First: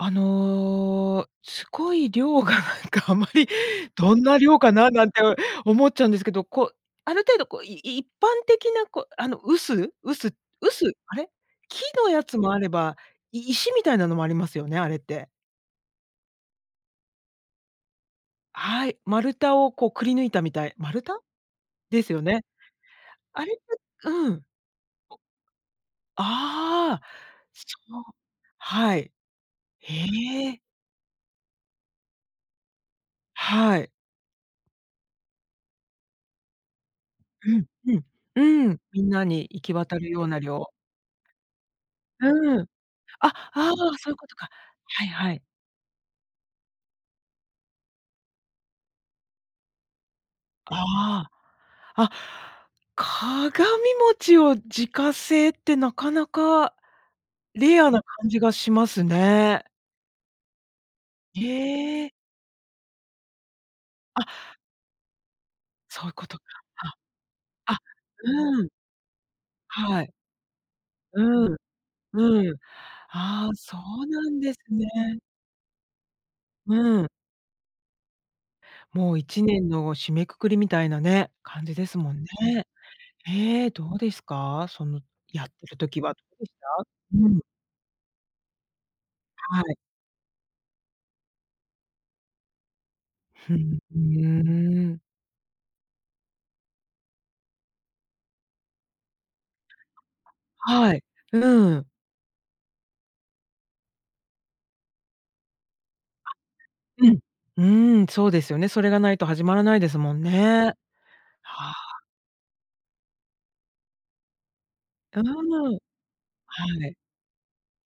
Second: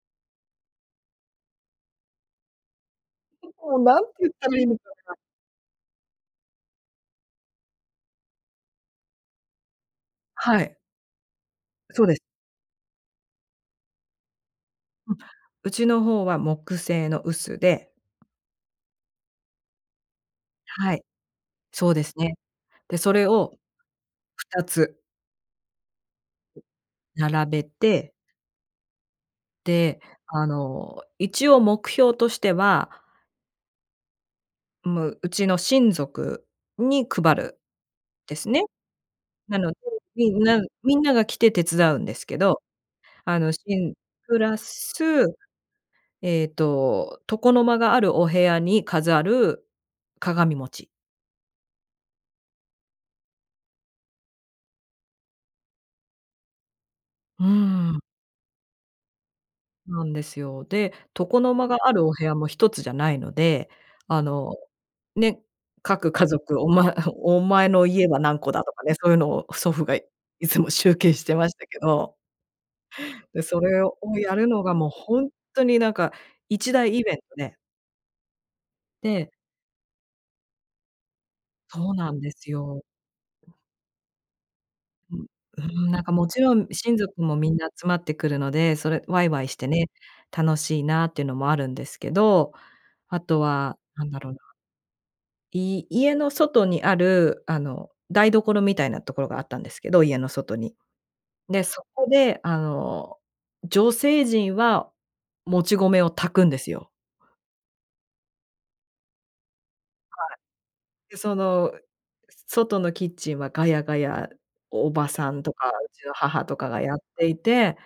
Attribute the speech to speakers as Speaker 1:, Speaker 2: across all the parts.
Speaker 1: あの、すごい量がなんかあまり、
Speaker 2: 結構、何て
Speaker 1: どん
Speaker 2: 言っ
Speaker 1: な
Speaker 2: たら
Speaker 1: 量
Speaker 2: いいん
Speaker 1: か
Speaker 2: でし
Speaker 1: な、
Speaker 2: ょう
Speaker 1: なん
Speaker 2: か。
Speaker 1: て思っちゃうんですけど、こう、ある程度こう、い一般的なこう、あの臼、臼、
Speaker 2: はい。
Speaker 1: 臼、あれ？木
Speaker 2: そう
Speaker 1: の
Speaker 2: です。
Speaker 1: やつもあれば、い石みたいなのもありますよね、あれっ
Speaker 2: うん、
Speaker 1: て。
Speaker 2: うちの方は木製の臼で。
Speaker 1: はい、丸太をこうくり抜いたみたい。
Speaker 2: は
Speaker 1: 丸
Speaker 2: い、
Speaker 1: 太？
Speaker 2: そう
Speaker 1: で
Speaker 2: で
Speaker 1: す
Speaker 2: す
Speaker 1: よ
Speaker 2: ね。
Speaker 1: ね、
Speaker 2: で、それ
Speaker 1: あれ
Speaker 2: を
Speaker 1: ってうん。
Speaker 2: 2つ。
Speaker 1: お。ああ、
Speaker 2: 並べ
Speaker 1: そう。
Speaker 2: て。
Speaker 1: はい。
Speaker 2: で、あ
Speaker 1: へえ。
Speaker 2: の、一応目標としては
Speaker 1: はい。
Speaker 2: む、うちの親族に配
Speaker 1: う
Speaker 2: る
Speaker 1: ん、うん、
Speaker 2: ですね。
Speaker 1: うん、みんなに
Speaker 2: な
Speaker 1: 行
Speaker 2: の
Speaker 1: き
Speaker 2: で、
Speaker 1: 渡るよう
Speaker 2: み
Speaker 1: な
Speaker 2: んな
Speaker 1: 量。
Speaker 2: みんなが来て手伝うんですけ
Speaker 1: う
Speaker 2: ど、
Speaker 1: ん。あ、あ
Speaker 2: あのし
Speaker 1: あ、
Speaker 2: ん
Speaker 1: そういうこと
Speaker 2: プ
Speaker 1: か。
Speaker 2: ラ
Speaker 1: はい
Speaker 2: ス、
Speaker 1: はい。
Speaker 2: えっと、床の間があるお部屋に飾る鏡餅。
Speaker 1: ああ。あ、鏡餅を自家製ってなかなか
Speaker 2: うー
Speaker 1: レア
Speaker 2: ん。
Speaker 1: な感じがしますね。
Speaker 2: なんですよ。で、床の間がある
Speaker 1: へえ。
Speaker 2: お部屋も1つじゃないので、あの
Speaker 1: あ。
Speaker 2: ね、
Speaker 1: そうい
Speaker 2: 各
Speaker 1: う
Speaker 2: 家
Speaker 1: ことか。
Speaker 2: 族、お
Speaker 1: あ、
Speaker 2: まお前
Speaker 1: あ、
Speaker 2: の家は何個
Speaker 1: う
Speaker 2: だ
Speaker 1: ん。
Speaker 2: とかね、そういうのを祖父が
Speaker 1: は
Speaker 2: い
Speaker 1: い。
Speaker 2: つも集計してま
Speaker 1: う
Speaker 2: し
Speaker 1: ん、
Speaker 2: たけど。
Speaker 1: うん。
Speaker 2: で、
Speaker 1: ああ、
Speaker 2: そ
Speaker 1: そ
Speaker 2: れを
Speaker 1: うな
Speaker 2: や
Speaker 1: ん
Speaker 2: る
Speaker 1: です
Speaker 2: のがも
Speaker 1: ね。
Speaker 2: うほんとになんか、一大
Speaker 1: う
Speaker 2: イ
Speaker 1: ん。
Speaker 2: ベントで。
Speaker 1: もうい
Speaker 2: で。
Speaker 1: ちねんの締めくくりみたいなね、感じで
Speaker 2: そう
Speaker 1: す
Speaker 2: な
Speaker 1: もん
Speaker 2: んです
Speaker 1: ね。
Speaker 2: よ。
Speaker 1: ええ、どうですか？その
Speaker 2: う
Speaker 1: やっ
Speaker 2: う
Speaker 1: てる
Speaker 2: ん、な
Speaker 1: 時
Speaker 2: んか
Speaker 1: はど
Speaker 2: も
Speaker 1: う
Speaker 2: ち
Speaker 1: でし
Speaker 2: ろん
Speaker 1: た？
Speaker 2: 親族
Speaker 1: う
Speaker 2: も
Speaker 1: ん。
Speaker 2: みんな集まってくるので、それわいわいし
Speaker 1: は
Speaker 2: て
Speaker 1: い。
Speaker 2: ね、楽しいなってのもあるんですけど、あと
Speaker 1: ふ、
Speaker 2: は
Speaker 1: ふ
Speaker 2: 何だろうな。
Speaker 1: ーん。
Speaker 2: い家の外にある、あの台所みたいなところがあったんですけど、家の外に。
Speaker 1: はい。
Speaker 2: で、
Speaker 1: う
Speaker 2: そ
Speaker 1: ん。
Speaker 2: こであの女性陣は、もち米を
Speaker 1: あ、
Speaker 2: 炊くんですよ。
Speaker 1: うん、うーん、そうですよね。それがないと始まらないですもん
Speaker 2: は
Speaker 1: ね。
Speaker 2: い。で、そ
Speaker 1: は
Speaker 2: の
Speaker 1: あ。
Speaker 2: 外のキッチンは、ガヤガヤ叔母
Speaker 1: う
Speaker 2: さんとか
Speaker 1: ん、
Speaker 2: うちの母とかが
Speaker 1: は
Speaker 2: や
Speaker 1: い。
Speaker 2: っていて、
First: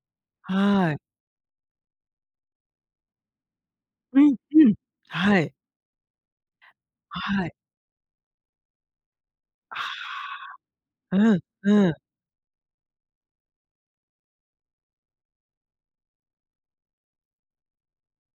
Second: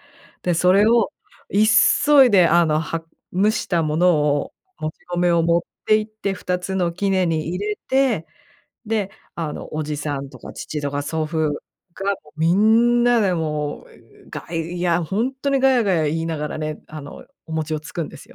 Speaker 2: でそれ
Speaker 1: はい。
Speaker 2: を急いであの、は蒸したもの
Speaker 1: うん
Speaker 2: を、
Speaker 1: うん、
Speaker 2: もち米
Speaker 1: は
Speaker 2: を
Speaker 1: い。
Speaker 2: 持って行って、2つの杵
Speaker 1: は
Speaker 2: に
Speaker 1: い。
Speaker 2: 入れて、で、あの
Speaker 1: あ
Speaker 2: 叔父さんとか父とか
Speaker 1: あ、
Speaker 2: 祖
Speaker 1: うん
Speaker 2: 父
Speaker 1: うん。
Speaker 2: がみんなでもう、がいやほんとにガヤガヤ言いながらね、あのお餅をつくんですよ。